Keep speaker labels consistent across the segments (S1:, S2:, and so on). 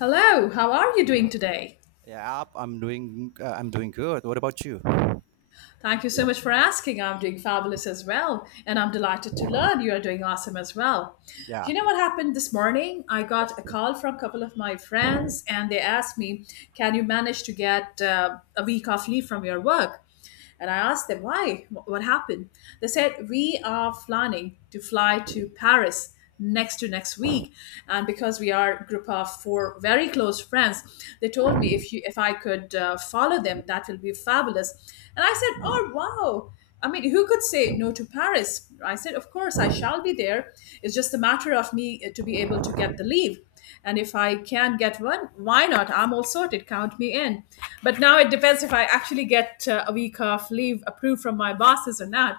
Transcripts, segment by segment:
S1: Hello, how are you doing today?
S2: I'm doing good. What about you?
S1: Thank you so much for asking. I'm doing fabulous as well, and I'm delighted to learn you are doing awesome as well.
S2: Yeah.
S1: You know what happened this morning? I got a call from a couple of my friends, and they asked me, can you manage to get a week off leave from your work? And I asked them, why? What happened? They said, we are planning to fly to Paris next to next week, and because we are a group of four very close friends, they told me if you if I could follow them, that will be fabulous. And I said, oh, wow, I mean, who could say no to Paris? I said, of course I shall be there. It's just a matter of me to be able to get the leave, and if I can get one, why not? I'm all sorted, count me in. But now it depends if I actually get a week off leave approved from my bosses or not.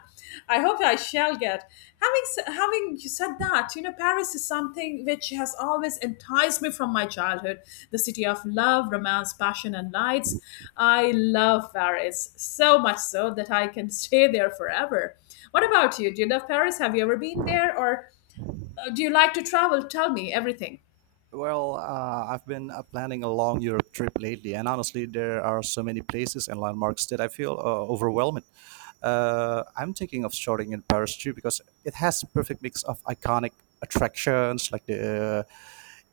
S1: I hope I shall get. Having said that, you know Paris is something which has always enticed me from my childhood. The city of love, romance, passion and lights. I love Paris so much so that I can stay there forever. What about you? Do you love Paris? Have you ever been there? Or do you like to travel? Tell me everything.
S2: Well, I've been planning a long Europe trip lately, and honestly, there are so many places and landmarks that I feel overwhelmed. I'm thinking of starting in Paris too because it has the perfect mix of iconic attractions like the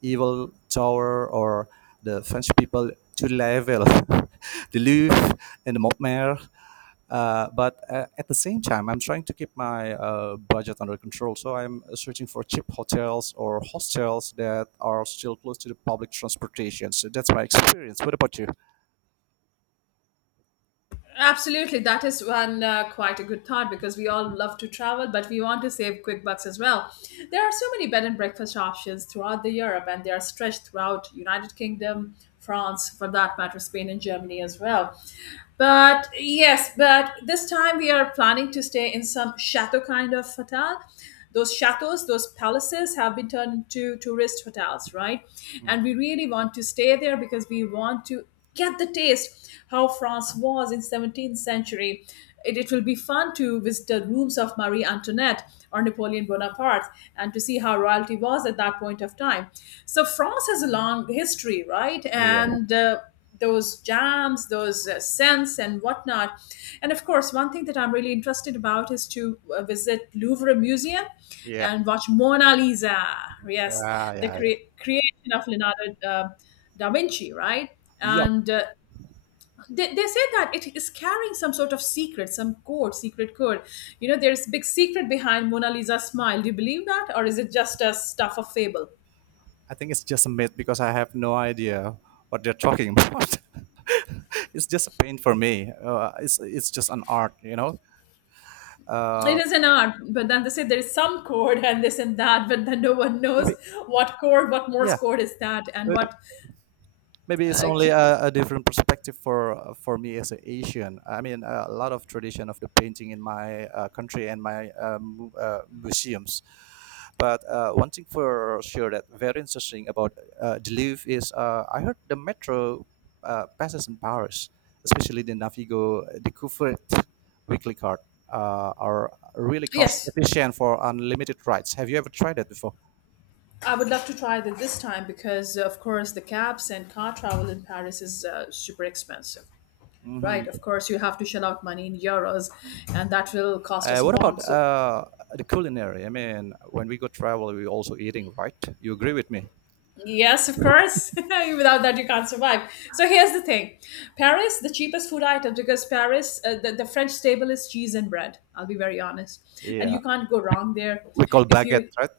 S2: Evil Tower or the French people to Level, the Louvre, and the Montmartre. But at the same time, I'm trying to keep my budget under control. So I'm searching for cheap hotels or hostels that are still close to the public transportation. So that's my experience. What about you?
S1: Absolutely, that is one quite a good thought because we all love to travel, but we want to save quick bucks as well. There are so many bed and breakfast options throughout the Europe, and they are stretched throughout United Kingdom, France, for that matter, Spain and Germany as well. But yes, but this time we are planning to stay in some chateau kind of hotel. Those chateaus, those palaces have been turned into tourist hotels, right? And we
S2: Mm.
S1: really want to stay there because we want to get the taste how France was in 17th century. It will be fun to visit the rooms of Marie Antoinette or Napoleon Bonaparte and to see how royalty was at that point of time. So France has a long history, right?
S2: Oh, yeah.
S1: And Those jams, those scents and whatnot. And of course, one thing that I'm really interested about is to visit Louvre Museum
S2: Yeah.
S1: and watch Mona Lisa. Yes,
S2: Yeah, yeah,
S1: the
S2: yeah.
S1: creation of Leonardo. Da Vinci, right?
S2: Yep.
S1: And They say that it is carrying some sort of secret, some code, secret code. You know, there's big secret behind Mona Lisa's smile. Do you believe that? Or is it just a stuff of fable?
S2: I think it's just a myth because I have no idea what they're talking about. It's just a pain for me. It's just an art, you know.
S1: It
S2: Uh,
S1: is an art, but then they say there is some code and this and that, but then no one knows
S2: maybe
S1: what code, what Morse
S2: yeah.
S1: code is that, and what.
S2: Maybe it's
S1: Uh,
S2: only
S1: key-
S2: a different perspective for me as an Asian. I mean, a lot of tradition of the painting in my country and my museums. But one thing for sure that very interesting about the Louvre is I heard the metro passes in Paris, especially the Navigo Découverte weekly card, are really cost
S1: yes,
S2: efficient for unlimited rides. Have you ever tried that before?
S1: I would love to try it this time because, of course, the cabs and car travel in Paris is super expensive. Right?
S2: Mm-hmm.
S1: Of course, you have to shell out money in euros, and that will cost us a
S2: What about
S1: bomb. So,
S2: the culinary? I mean, when we go travel, we also eating, right? You agree with me?
S1: yes, of course, without that, you can't survive. So, here's the thing. Paris, the cheapest food item, because Paris, the French staple is cheese and bread. I'll be very honest. And
S2: Yeah,
S1: you can't go wrong there.
S2: we call
S1: If
S2: baguette,
S1: you,
S2: right?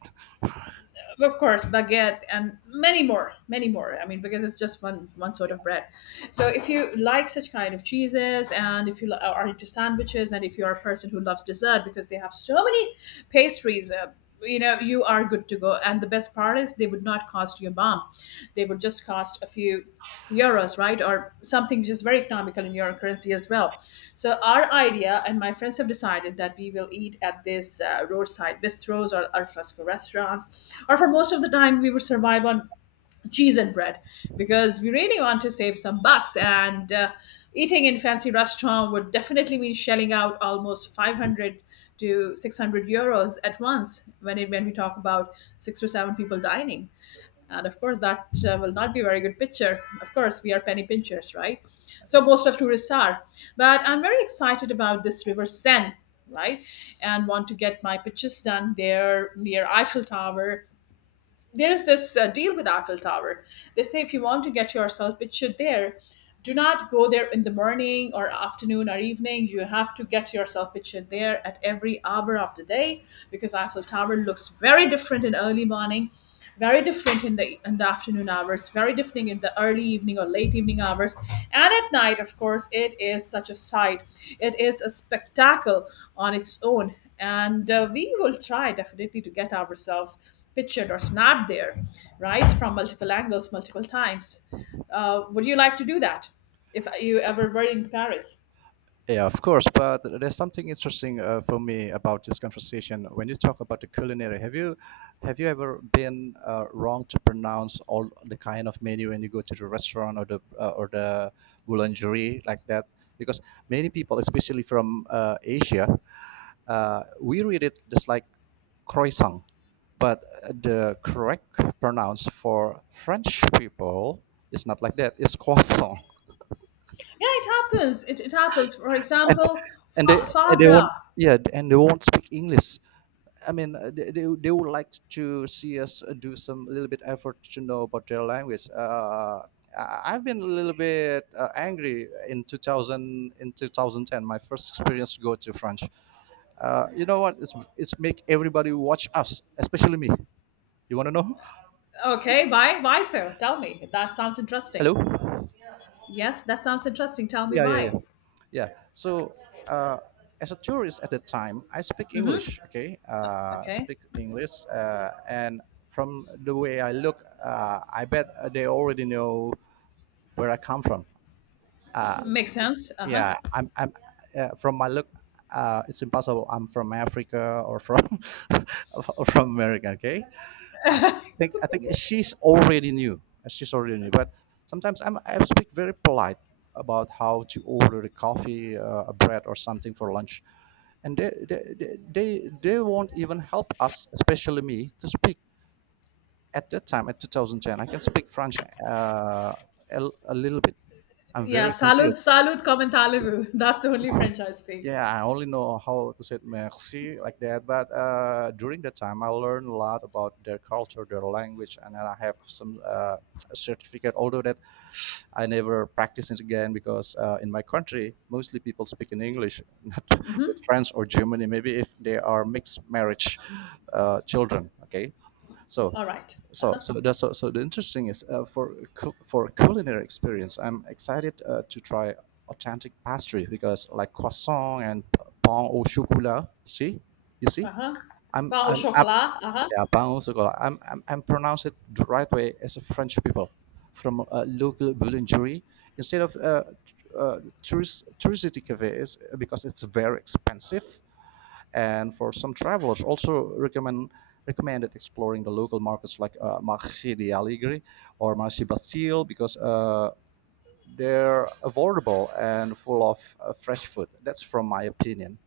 S1: of course, baguette and many more, I mean, because it's just one sort of bread. So if you like such kind of cheeses, and if you are into sandwiches, and if you are a person who loves dessert, because they have so many pastries, you know, you are good to go. And the best part is they would not cost you a bomb. They would just cost a few euros, right? Or something just very economical in your currency as well. So our idea and my friends have decided that we will eat at this roadside bistros or al fresco restaurants. Or for most of the time, we would survive on cheese and bread because we really want to save some bucks. And Eating in fancy restaurant would definitely mean shelling out almost 500 to 600 euros at once when it when we talk about six to seven people dining. And of course that will not be a very good picture. Of course, we are penny pinchers, right? So most of tourists are. But I'm very excited about this river Seine, right, and want to get my pictures done there near Eiffel Tower. There is this deal with Eiffel Tower. They say if you want to get yourself pictured there, do not go there in the morning or afternoon or evening. You have to get yourself pictured there at every hour of the day, because Eiffel Tower looks very different in early morning, very different in the afternoon hours, very different in the early evening or late evening hours, and at night, of course, it is such a sight. It is a spectacle on its own, and we will try definitely to get ourselves pictured or snapped there right from multiple angles, multiple times. Would you like to do that if you ever were in Paris?
S2: Yeah, of course. But there's something interesting for me about this conversation. When you talk about the culinary, have you ever been wrong to pronounce all the kind of menu when you go to the restaurant or the boulangerie like that? Because many people, especially from Asia, we read it just like croissant. But the correct pronounce for French people is not like that. It's croissant,
S1: Yeah, it happens. It happens. For example,
S2: and they and
S1: foie
S2: they
S1: gras.
S2: won't yeah, and they won't speak English. I mean, they would like to see us do some little bit effort to know about their language. I've been a little bit angry in 2010. My first experience to go to France. You know what? It's make everybody watch us, especially me. You want to know?
S1: Okay, why so? Tell me, that sounds interesting.
S2: Hello.
S1: Yes, that sounds interesting, tell me
S2: Yeah, yeah,
S1: why.
S2: yeah. Yeah. So, uh, as a tourist at the time, I speak English. Okay,
S1: Okay,
S2: speak English, and from the way I look, I bet they already know where I come from.
S1: makes sense, uh-huh.
S2: I'm from my look, it's impossible. I'm from Africa or from or from America. Okay, I I think she's already knew. She's already knew. But sometimes I speak very polite about how to order a coffee, a bread, or something for lunch, and they they won't even help us, especially me, to speak. At that time, at 2010, I can speak French a, a little bit. I'm
S1: Yeah,
S2: very
S1: salud,
S2: confused.
S1: salud, comment allez-vous, that's the only French I speak.
S2: Yeah, I only know how to say merci like that. But during that time, I learned a lot about their culture, their language, and then I have some a certificate. Although that I never practice it again because in my country, mostly people speak in English, not with France or Germany. Maybe if they are mixed marriage children, okay. So,
S1: All right,
S2: so,
S1: uh-huh.
S2: so that's so, so the interesting is uh, for culinary experience, I'm excited to try authentic pastry because like croissant and pain au chocolat. See, you see,
S1: Uh-huh.
S2: I'm
S1: Wow,
S2: I'm, I'm
S1: chocolate. Uh-huh.
S2: yeah, pain au chocolat. I'm pronounce it the right way as a French people from a local boulangerie instead of tourist touristy cafe is because it's very expensive and for some travelers, also recommended exploring the local markets like Marché de Allegri or Marché Bastille because they're affordable and full of fresh food. That's from my opinion.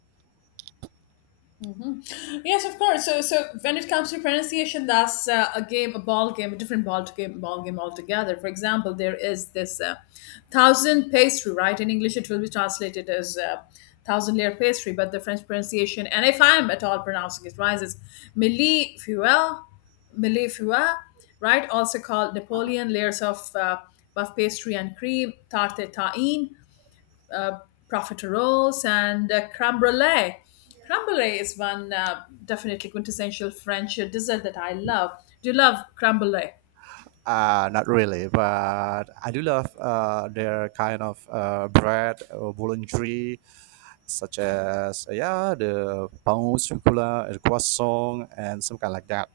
S1: Yes, of course. So, so when it comes to pronunciation, that's a game, a ball game, a different ball game altogether. For example, there is this thousand pastry, right? In English, it will be translated as thousand layer pastry, but the French pronunciation, and if I'm at all pronouncing it right, is milli fuel, milli fuel, right? Also called Napoleon layers of puff pastry and cream, tarte tahin, uh, profiteroles and creme brulee. Creme brulee is one definitely quintessential French dessert that I love. Do you love creme brulee?
S2: Not really, but I do love their kind of bread or boulangerie, such as yeah, the pain au chocolat, the croissant, and some kind like that.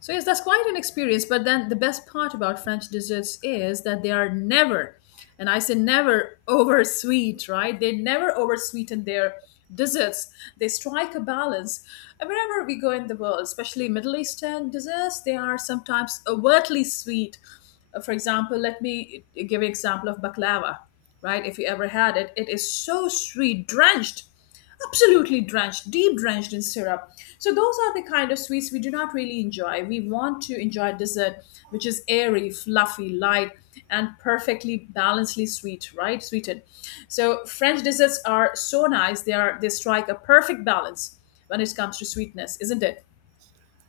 S1: So yes, that's quite an experience. But then the best part about French desserts is that they are never, and I say never, over sweet, right? They never over sweeten their desserts. They strike a balance. And wherever we go in the world, especially Middle Eastern desserts, they are sometimes overtly sweet. For example, let me give an example of baklava, right? If you ever had it, it is so sweet, drenched, absolutely drenched, deep drenched in syrup. So those are the kind of sweets we do not really enjoy. We want to enjoy dessert which is airy, fluffy, light and perfectly balancedly sweet, right, sweetened. So French desserts are so nice, they are, they strike a perfect balance when it comes to sweetness, isn't it?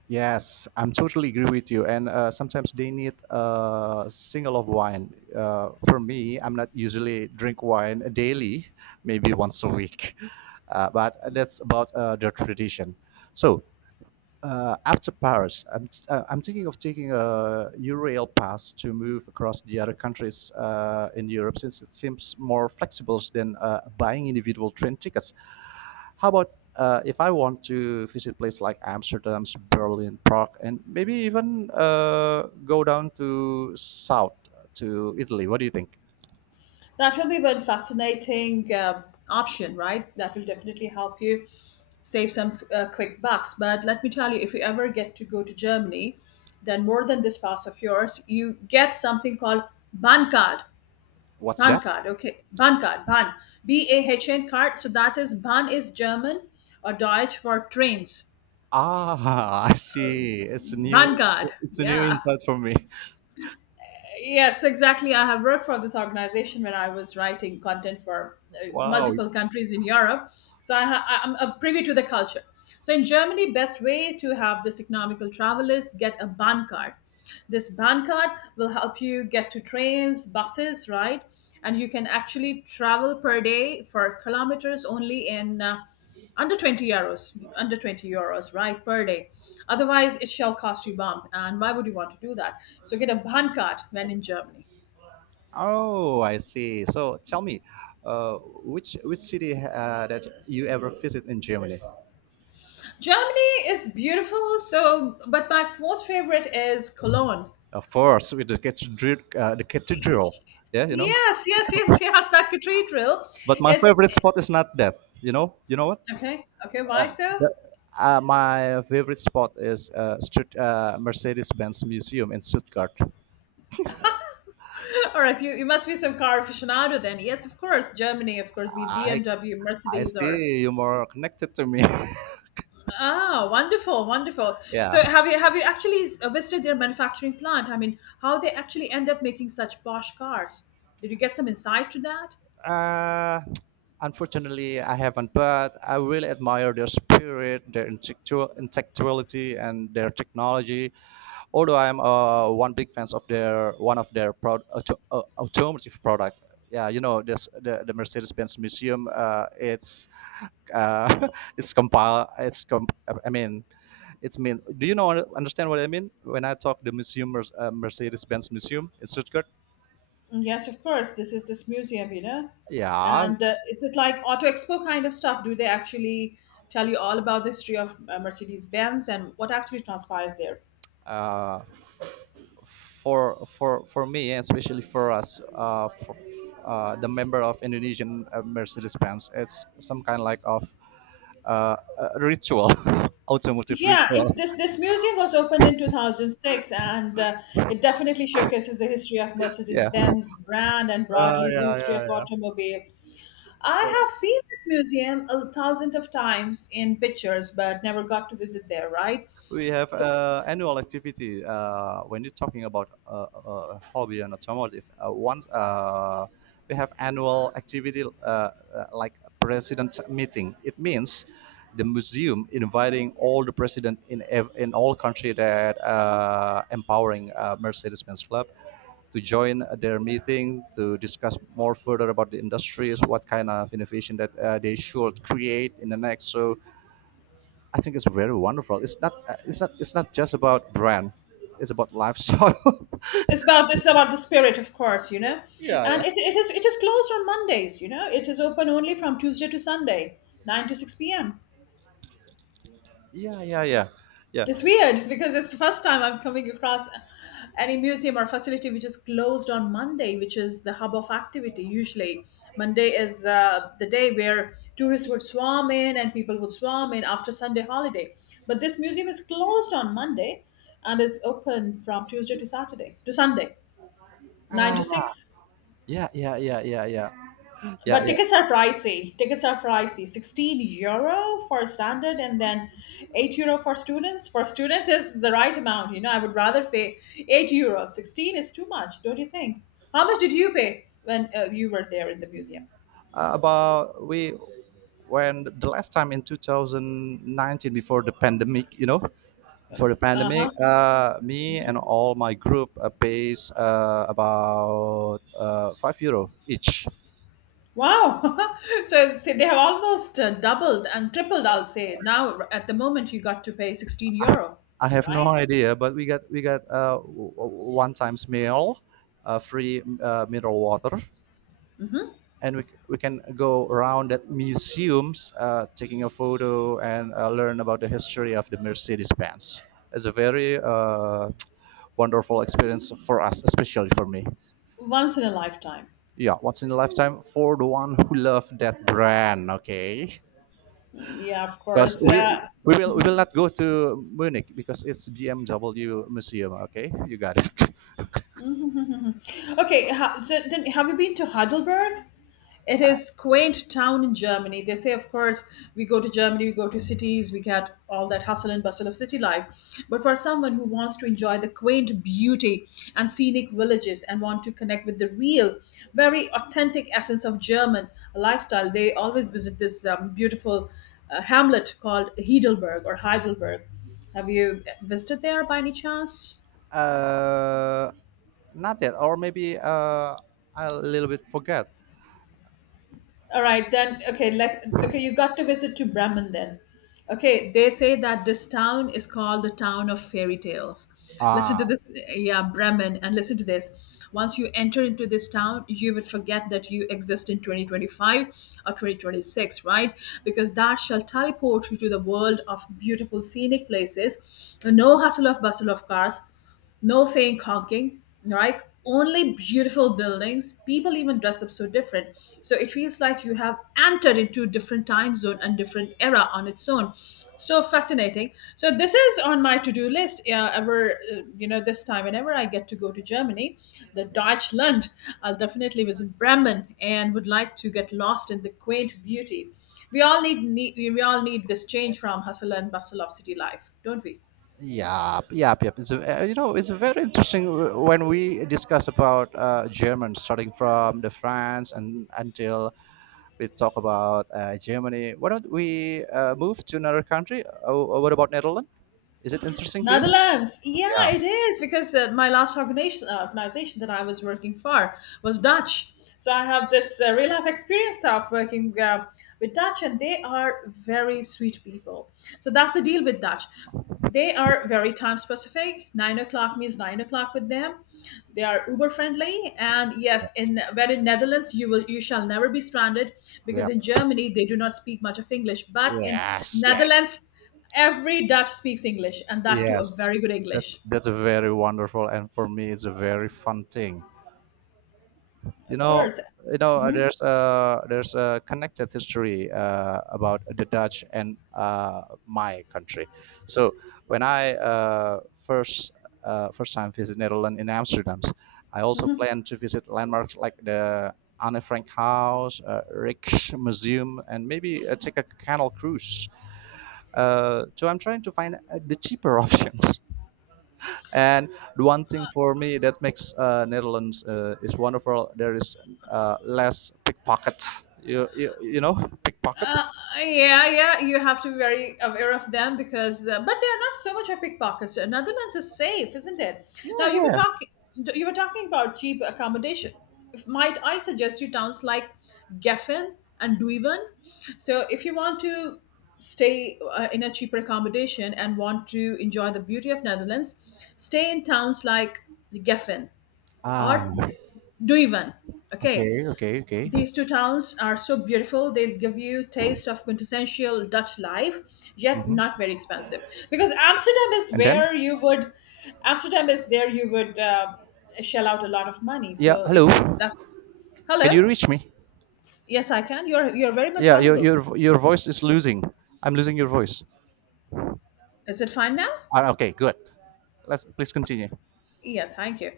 S2: Yes, I'm totally agree with you. And sometimes they need a single of wine. For me, I'm not usually drink wine daily, maybe once a week. But that's about the tradition. So after Paris, I'm thinking of taking a Eurail pass to move across the other countries in Europe since it seems more flexible than buying individual train tickets. How about if I want to visit places like Amsterdam, Berlin, Prague, and maybe even go down to south to Italy? What do you think?
S1: That will be one fascinating option, right, that will definitely help you save some quick bucks. But let me tell you, if you ever get to go to Germany, then more than this pass of yours, you get something called Bahncard. Bahncard,
S2: What's that?
S1: okay. Bahncard, Bahn. B A H N card. So that is Bahn is German or Deutsch for trains.
S2: Ah, I see.
S1: Bahncard,
S2: It's a new
S1: yeah.
S2: insight for me.
S1: Yes, exactly. I have worked for this organization when I was writing content for
S2: Wow,
S1: multiple countries in Europe. So I ha- I- I'm privy to the culture. So in Germany, best way to have this economical travel is get a Bahn card. This Bahn card will help you get to trains, buses, right? And you can actually travel per day for kilometers only in under 20 euros, under 20 euros, right, per day. Otherwise it shall cost you bomb, and why would you want to do that? So get a ban card when in Germany.
S2: oh, I see. So tell me, uh, which city that you ever visit in Germany?
S1: Germany is beautiful, so, but my most favorite is Cologne.
S2: Of course, with the cathedral. Yeah, you know.
S1: Yes, yes, yes, yes, that cathedral
S2: But my
S1: is.
S2: favorite spot is not that. You know what?
S1: Okay, okay, why so?
S2: The, my favorite spot is Mercedes-Benz Museum in Stuttgart.
S1: All right, you must be some car aficionado then. Yes, of course, Germany, of course, be it
S2: I
S1: BMW,
S2: I
S1: Mercedes or.
S2: see you more connected to me.
S1: Ah, wonderful, wonderful.
S2: Yeah.
S1: So have you actually visited their manufacturing plant? I mean, how they actually end up making such posh cars? Did you get some insight to that?
S2: Uh, unfortunately, I haven't, but I really admire their spirit, their intellectuality, and their technology. Although I'm one big fans of their one of their automotive product. Yeah, you know this the Mercedes-Benz Museum. It's uh, it's compile. It's com- I mean, it's mean. Do you know understand what I mean when I talk the museum Mercedes-Benz Museum in Stuttgart?
S1: Yes, of course. This is this museum, you know.
S2: Yeah,
S1: And is it like Auto Expo kind of stuff? Do they actually tell you all about the history of Mercedes Benz and what actually transpires there?
S2: uh, for me and especially for us the member of Indonesian Mercedes Benz, it's some kind like of ritual. Automotive
S1: Yeah,
S2: ritual.
S1: this museum was opened in 2006, and it definitely showcases the history of
S2: yeah
S1: Mercedes-Benz brand and
S2: uh,
S1: broadly the
S2: yeah
S1: history
S2: yeah
S1: of
S2: yeah
S1: automobile.
S2: So
S1: I have seen this museum a thousand of times in pictures, but never got to visit there, right?
S2: we have
S1: So
S2: annual activity when you're talking about hobby and automotive once we have annual activity like president meeting. It means the museum inviting all the president in all country that empowering mercedes-benz club to join their meeting to discuss more further about the industries, what kind of innovation that they should create in the next. So I think it's very wonderful. It's not just about brand. It's about lifestyle.
S1: it's about this about the spirit, of course, you know.
S2: Yeah, yeah.
S1: And it is closed on Mondays, you know. It is open only from Tuesday to Sunday, nine to six p.m.
S2: Yeah, yeah, yeah, yeah.
S1: It's weird because it's the first time I'm coming across any museum or facility which is closed on Monday, which is the hub of activity. Usually, Monday is the day where tourists would swarm in and people would swarm in after Sunday holiday. But this museum is closed on Monday and is open from Tuesday to Saturday to Sunday, nine to
S2: Ah,
S1: six.
S2: yeah, yeah, yeah, yeah, yeah, yeah,
S1: But
S2: yeah.
S1: tickets are pricey. Tickets are pricey. €16 for standard and then €8 for students. For students is the right amount. You know, I would rather pay €8. 16 is too much, don't you think? How much did you pay when you were there in the museum?
S2: About we when the last time in 2019 before the pandemic, you know, before the pandemic,
S1: Uh-huh.
S2: me and all my group pays about €5 each.
S1: Wow. So they have almost doubled and tripled, I'll say. Now, at the moment, you got to pay €16,
S2: I have no
S1: right?
S2: idea, but we got one times meal, free mineral water,
S1: Hmm.
S2: and we can go around at museums, taking a photo and learn about the history of the Mercedes Benz. It's a very wonderful experience for us, especially for me.
S1: Once in a lifetime.
S2: Yeah, once in a lifetime for the one who love that brand. Okay,
S1: Yeah, of
S2: because
S1: course.
S2: we. We will not go to Munich because it's BMW museum. Okay, you got it.
S1: Okay, so then have you been to Heidelberg? It is quaint town in Germany. They say, of course, we go to Germany, we go to cities, we get all that hustle and bustle of city life. But for someone who wants to enjoy the quaint beauty and scenic villages and want to connect with the real, very authentic essence of German lifestyle, they always visit this beautiful hamlet called Heidelberg or Heidelberg. Have you visited there by any chance?
S2: Uh, not yet, or maybe I a little bit forget.
S1: All right, then. Okay, like okay, you got to visit to Bremen then. Okay, they say that this town is called the town of fairy tales. Listen to this, yeah, Bremen, and listen to this. Once you enter into this town, you will forget that you exist in 2025 or 2026, right? Because that shall teleport you to the world of beautiful scenic places, no hustle of bustle of cars, no fake honking, right? Only beautiful buildings. People even dress up so different. So it feels like you have entered into a different time zone and different era on its own. So fascinating. So this is on my to-do list. Yeah, ever this time whenever I get to go to Germany, the Deutschland, I'll definitely visit Bremen and would like to get lost in the quaint beauty. We all need, need we all need this change from hustle and bustle of city life, don't we?
S2: Yeah, yeah, yeah. It's a, you know, it's very interesting when we discuss about German, starting from the France and until we talk about Germany. Why don't we move to another country? Oh, oh, what about Netherlands? Is it interesting for you?
S1: Netherlands.
S2: Yeah.
S1: Yeah, it is because my last organization that I was working for was Dutch. So I have this real life experience of working with Dutch, and they are very sweet people. So that's the deal with Dutch. They are very time specific. 9 o'clock means 9 o'clock with them. They are uber friendly, and yes,
S2: Yes.
S1: in Netherlands you shall never be stranded because
S2: Yeah.
S1: in Germany they do not speak much of English, but in
S2: Yes. Yeah.
S1: Netherlands every Dutch speaks English, and that too a
S2: Yes.
S1: very good
S2: That's
S1: English.
S2: a very wonderful and for me it's a very fun thing. You
S1: Of
S2: know,
S1: course.
S2: you know,
S1: Mhm,
S2: there's a connected history about the Dutch and my country. So when I first time visit Netherlands in Amsterdam, I also
S1: mhm.
S2: plan to visit landmarks like the Anne Frank House, rick and maybe take a canal cruise, so I'm trying to find the cheaper options. And the one thing for me that makes Netherlands is wonderful, there is less pickpockets. You know pickpockets?
S1: Uh, yeah, you have to be very aware of them because, but they are not so much a pickpockets. Netherlands is safe, isn't it?
S2: Yeah,
S1: Now
S2: yeah.
S1: you were talking about cheap accommodation. If, might I suggest you towns like Geffen and Duiven? So if you want to stay in a cheaper accommodation and want to enjoy the beauty of Netherlands, stay in towns like Geffen
S2: Ah,
S1: or Duiven. Okay,
S2: okay, okay, okay.
S1: these two towns are so beautiful. They'll give you taste of quintessential Dutch life, yet
S2: Hmm.
S1: not very expensive. Because
S2: And then,
S1: Amsterdam is there you would shell out a lot of money.
S2: yeah,
S1: So if
S2: hello.
S1: you if that's
S2: Can
S1: hello,
S2: you reach me?
S1: yes, I can. You're very much
S2: Yeah,
S1: audible.
S2: your voice is losing. I'm losing your voice.
S1: Is it fine now?
S2: Ah, okay, good. Let's please continue.
S1: Yeah, thank you.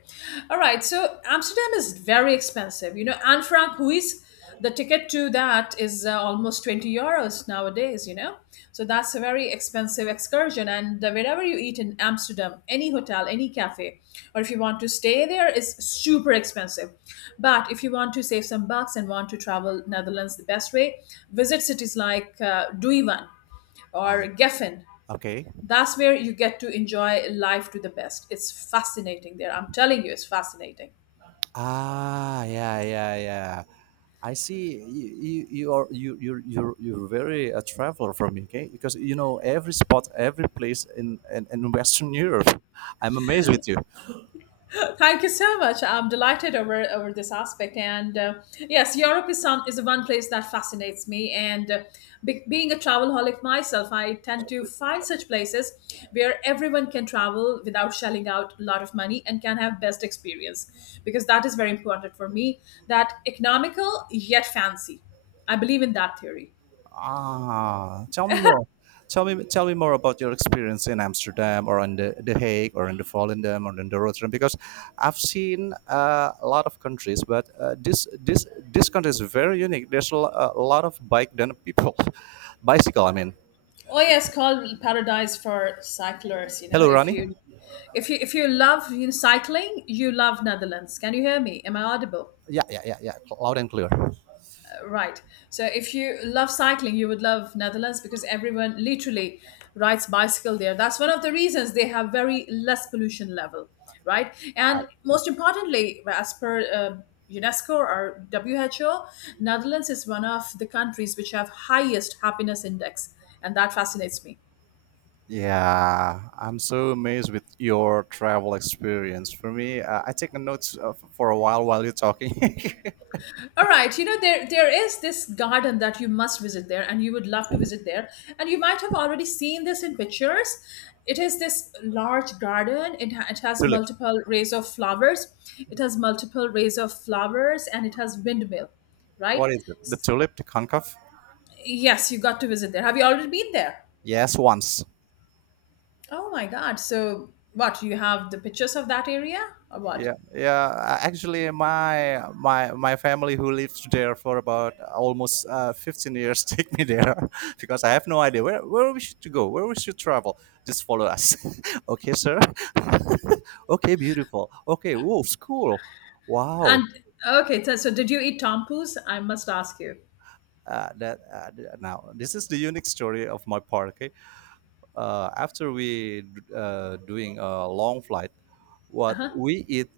S1: All right, so Amsterdam is very expensive. You know, Anne Frank, who is the ticket to that is almost €20 nowadays, you know. So that's a very expensive excursion. And wherever you eat in Amsterdam, any hotel, any cafe, or if you want to stay there, is super expensive. But if you want to save some bucks and want to travel Netherlands the best way, visit cities like Duiven
S2: Ah,
S1: or Geffen,
S2: okay.
S1: that's where you get to enjoy life to the best. It's fascinating there. I'm telling you, it's fascinating.
S2: Ah, yeah, yeah, yeah. I see. You are you you you're very a traveler from UK because you know every spot, every place in Western Europe. I'm amazed with you.
S1: Thank you so much. I'm delighted over this aspect. And yes, Europe is one place that fascinates me. And being a travelholic myself, I tend to find such places where everyone can travel without shelling out a lot of money and can have best experience because that is very important for me. That economical yet fancy. I believe in that theory.
S2: Ah, tell me more. Tell me more about your experience in Amsterdam or in the Hague or in the Volendam or in the Rotterdam because I've seen a lot of countries, but this country is very unique. There's a lot of bike then people, bicycle.
S1: Oh yes, called paradise for cyclers. You know,
S2: Hello, Ronnie.
S1: if you love, you know, cycling, you love Netherlands. Can you hear me? Am I audible?
S2: Yeah, yeah, yeah, yeah. Loud and clear.
S1: Right. So if you love cycling, you would love Netherlands because everyone literally rides bicycle there. That's one of the reasons they have very less pollution level, right? And most importantly, as per UNESCO or WHO, Netherlands is one of the countries which have highest happiness index, and that fascinates me.
S2: Yeah, I'm so amazed with your travel experience. For me, I take notes for a while you're talking.
S1: All right, you know there there is this garden that you must visit there, and you would love to visit there, and you might have already seen this in pictures. It is this large garden. It has
S2: Tulip.
S1: multiple rays of flowers. It has multiple rays of flowers, and it has windmill, right?
S2: What is it? The tulip, the concave?
S1: Yes, you got to visit there. Have you already been there?
S2: Yes, once.
S1: Oh my God! So what? You have the pictures of that area, or what?
S2: Yeah, yeah, actually my family who lived there for about almost 15 years take me there because I have no idea where we should to go where we should travel. Just follow us. Okay, sir. Okay, beautiful, okay, whoa, school,
S1: And
S2: wow.
S1: okay, did you eat tompoos? I must ask you.
S2: Now this is the unique story of my part. Okay, after we doing a long flight,
S1: Uh
S2: what
S1: huh.
S2: we eat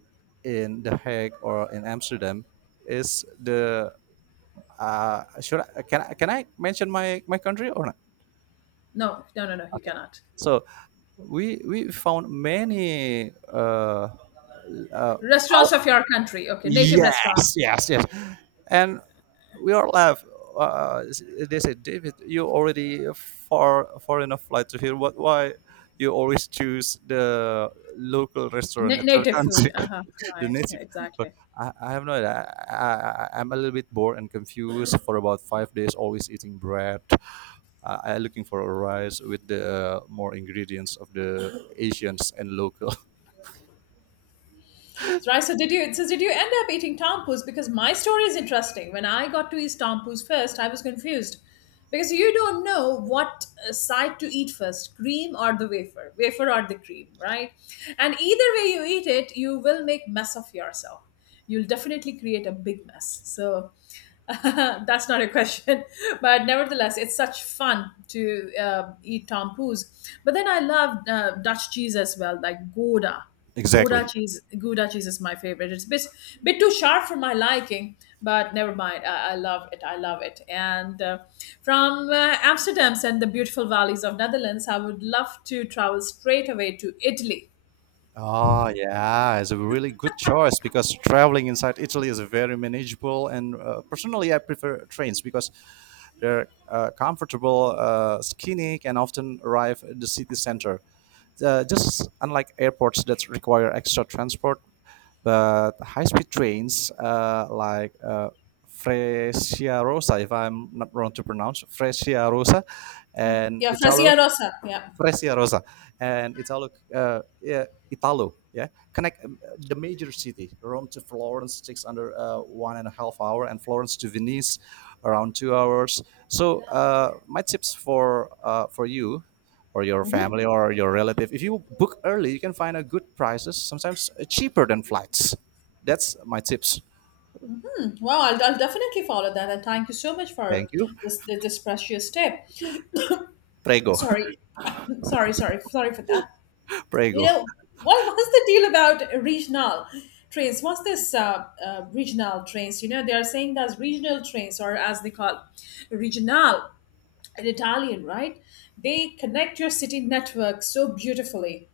S2: in the Hague or in Amsterdam is the— should I, can I mention my country or not?
S1: No, no, no, no. You
S2: Okay,
S1: cannot.
S2: so we found many. Uh,
S1: Restaurants
S2: our-
S1: of your country. Okay, native
S2: yes,
S1: restaurants.
S2: yes, yes, and we are left. Uh, they said, David, you already far enough flight to here. What, why you always choose the local
S1: Na
S2: restaurant at your
S1: native food.
S2: country,
S1: Uh-huh.
S2: the
S1: Right. Yeah,
S2: native? But
S1: exactly.
S2: I have no idea. I'm a little bit bored and confused for about 5 days, always eating bread. I looking for a rice with the more ingredients of the Asians and local.
S1: That's right. So did you end up eating tampus? Because my story is interesting. When I got to eat tampus first, I was confused. Because you don't know what side to eat first, cream or the wafer, wafer or the cream, right? And either way you eat it, you will make mess of yourself. You'll definitely create a big mess. So that's not a question, but nevertheless, it's such fun to eat tompoos. But then I love Dutch cheese as well, like Gouda.
S2: Exactly.
S1: Gouda cheese is my favorite. Bit too sharp for my liking, but never mind. I love it. I love it. And from Amsterdam and the beautiful valleys of Netherlands, I would love to travel straight away to Italy.
S2: Oh yeah, it's a really good choice because traveling inside Italy is very manageable. And personally, I prefer trains because their comfortable skinny can often arrive at the city center. Just unlike airports that require extra transport, but high-speed trains like Frecciarossa, if I'm not wrong to pronounce Frecciarossa,
S1: Mm,
S2: and
S1: yeah,
S2: Italo,
S1: Frasia Rossa. Yeah.
S2: Fresia Rosa, and Italo, yeah, Italo, yeah, connect the major city. Rome to Florence takes under 1.5 hour, and Florence to Venice, around 2 hours. So my tips for you, or your
S1: Mhm.
S2: family, or your relative, if you book early, you can find a good prices, sometimes cheaper than flights. That's my tips.
S1: Well, I'll definitely follow that. And thank you so much for
S2: Thank you.
S1: this precious tip.
S2: Prego,
S1: Sorry, sorry for that. You
S2: prego.
S1: know, what was the deal about regional trains? What's this regional trains? You know, they are saying that's regional trains, or as they call regional in Italian, right? They connect your city network so beautifully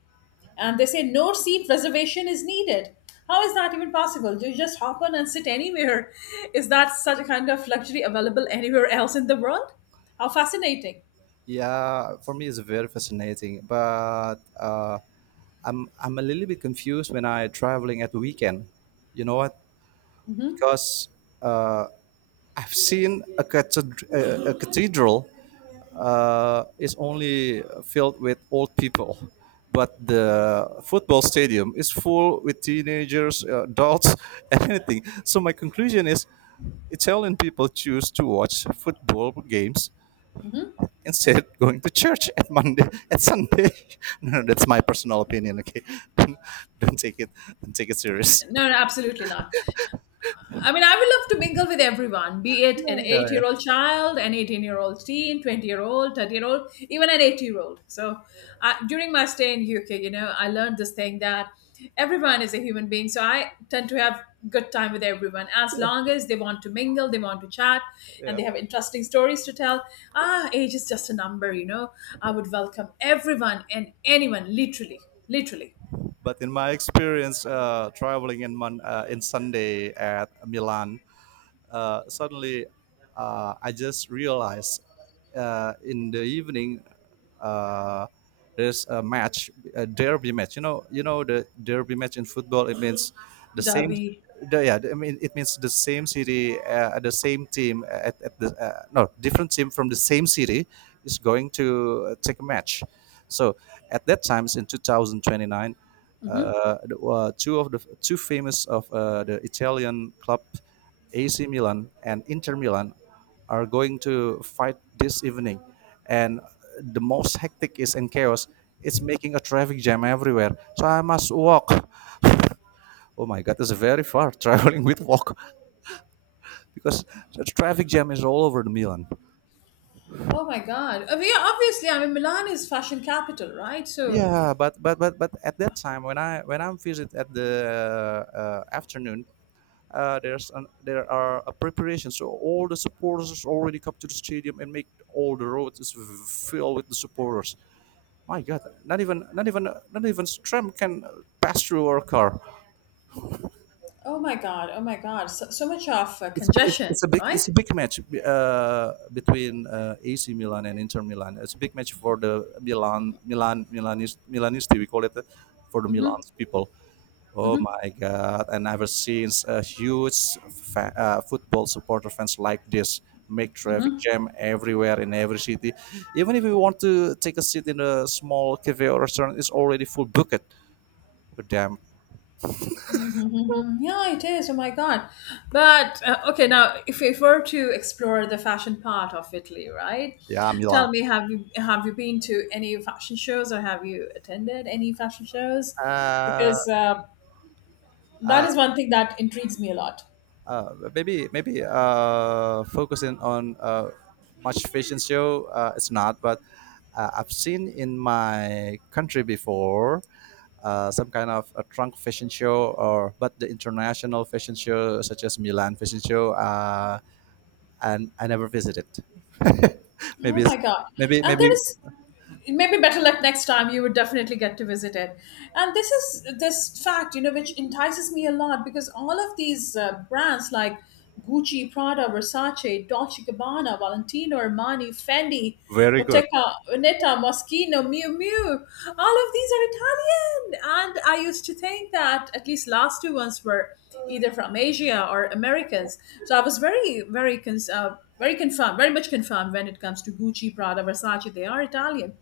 S1: and they say no seat reservation is needed. How is that even possible? You just hop on and sit anywhere. Is that such a kind of luxury available anywhere else in the world? How fascinating.
S2: Yeah, for me it's very fascinating, but I'm a little bit confused when I traveling at the weekend. You know what?
S1: Hmm.
S2: Because uh, I've seen a, a cathedral is only filled with old people, but the football stadium is full with teenagers, adults, and anything. So my conclusion is, Italian people choose to watch football games instead going to church at Monday at Sunday. No, no, that's my personal opinion. Okay, don't, don't take it don't take it serious.
S1: No, no, absolutely not. I mean, I would love to mingle with everyone, be it an
S2: Yeah,
S1: eight
S2: yeah,
S1: year old child, an 18-year-old teen, 20-year-old, 30-year-old, even an 80-year-old. So during my stay in UK, you know, I learned this thing that everyone is a human being. So I tend to have good time with everyone as long as they want to mingle, they want to chat, and
S2: yeah.
S1: they have interesting stories to tell. Ah, age is just a number, you know. I would welcome everyone and anyone, literally, literally.
S2: But in my experience, traveling in Sunday at Milan, suddenly I just realized in the evening uh, there's a match, a derby match. You know the derby match in football. It means the same.
S1: Derby.
S2: The, yeah, I mean it means the same city, the same team at the no different team from the same city is going to take a match. So at that times in 2029,
S1: Mhm.
S2: two of the two famous of the Italian club AC Milan and Inter Milan are going to fight this evening, and the most hectic is in chaos. It's making a traffic jam everywhere, so I must walk. Oh my god, it's very far, traveling with walk, because the traffic jam is all over the Milan.
S1: Oh my God. I mean, yeah, obviously, I mean, Milan is fashion capital, right? So,
S2: Yeah, but at that time when I'm visit at the afternoon, there are preparations, so all the supporters already come to the stadium and make all the roads is filled with the supporters. My God, not even not even tram can pass through our car.
S1: oh my God, so much of
S2: It's, it's,
S1: congestion,
S2: it's a big, it's
S1: right?
S2: a big match between AC Milan and Inter Milan. It's a big match for the Milan Milanese Milanisti, we call it, for the
S1: Mm-hmm,
S2: Milan's people. Oh
S1: mm-hmm,
S2: my God! I never seen a huge football supporter fans like this, make traffic jam everywhere in every city. Even if we want to take a seat in a small cafe or restaurant, it's already full bucket. Damn.
S1: mm-hmm. Yeah, it is. Oh my God. But, okay, now, if we were to explore the fashion part of Italy, right?
S2: Yeah,
S1: Tell
S2: Milan.
S1: me, have you been to any fashion shows or have you attended any fashion shows?
S2: Uh,
S1: Because that is one thing that intrigues me a lot.
S2: maybe focusing on much fashion show it's not, but I've seen in my country before some kind of a trunk fashion show, or but the international fashion show such as Milan Fashion Show, and I never visited.
S1: Oh
S2: maybe
S1: my
S2: it's,
S1: God.
S2: maybe
S1: And there
S2: maybe
S1: is maybe better luck next time you would definitely get to visit it, and this is this fact, you know, which entices me a lot because all of these brands like Gucci, Prada, Versace, Dolce and Gabbana, Valentino, Armani, Fendi, Bottega Veneta, Moschino, Miu Miu, all of these are Italian, and I used to think that at least last two ones were either from Asia or Americans. So I was very confirmed, very much confirmed when it comes to Gucci, Prada, Versace. They are Italian,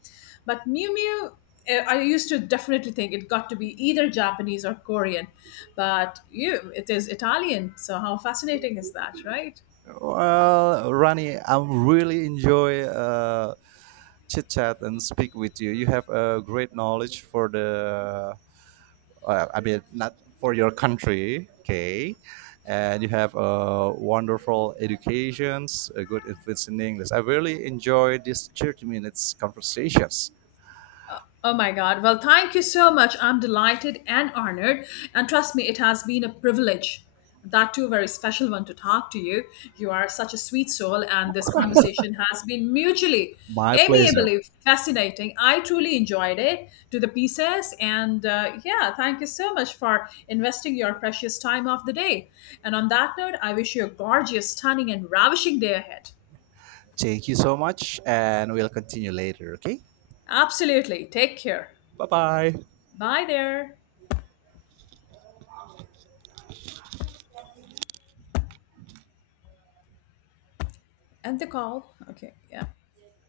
S1: but Miu Miu. Eh, I used to definitely think it got to be either Japanese or Korean, but you, it is Italian. So how fascinating is that, right?
S2: well, Rani, I really enjoy chit chat and speak with you. You have a great knowledge for the, I mean, not for your country, okay? And you have wonderful educations, a good influence in English. I really enjoyed this 30 minutes conversations.
S1: Oh my God. Well, thank you so much. I'm delighted and honored. And trust me, it has been a privilege. That too, very special one to talk to you. You are such a sweet soul, and this conversation has been mutually,
S2: My pleasure.
S1: amiably fascinating. I truly enjoyed it to the pieces. And yeah, thank you so much for investing your precious time of the day. And on that note, I wish you a gorgeous, stunning, and ravishing day ahead.
S2: Thank you so much, and we'll continue later, okay?
S1: Absolutely. Take care.
S2: Bye bye.
S1: Bye there. End the call. Okay. Yeah.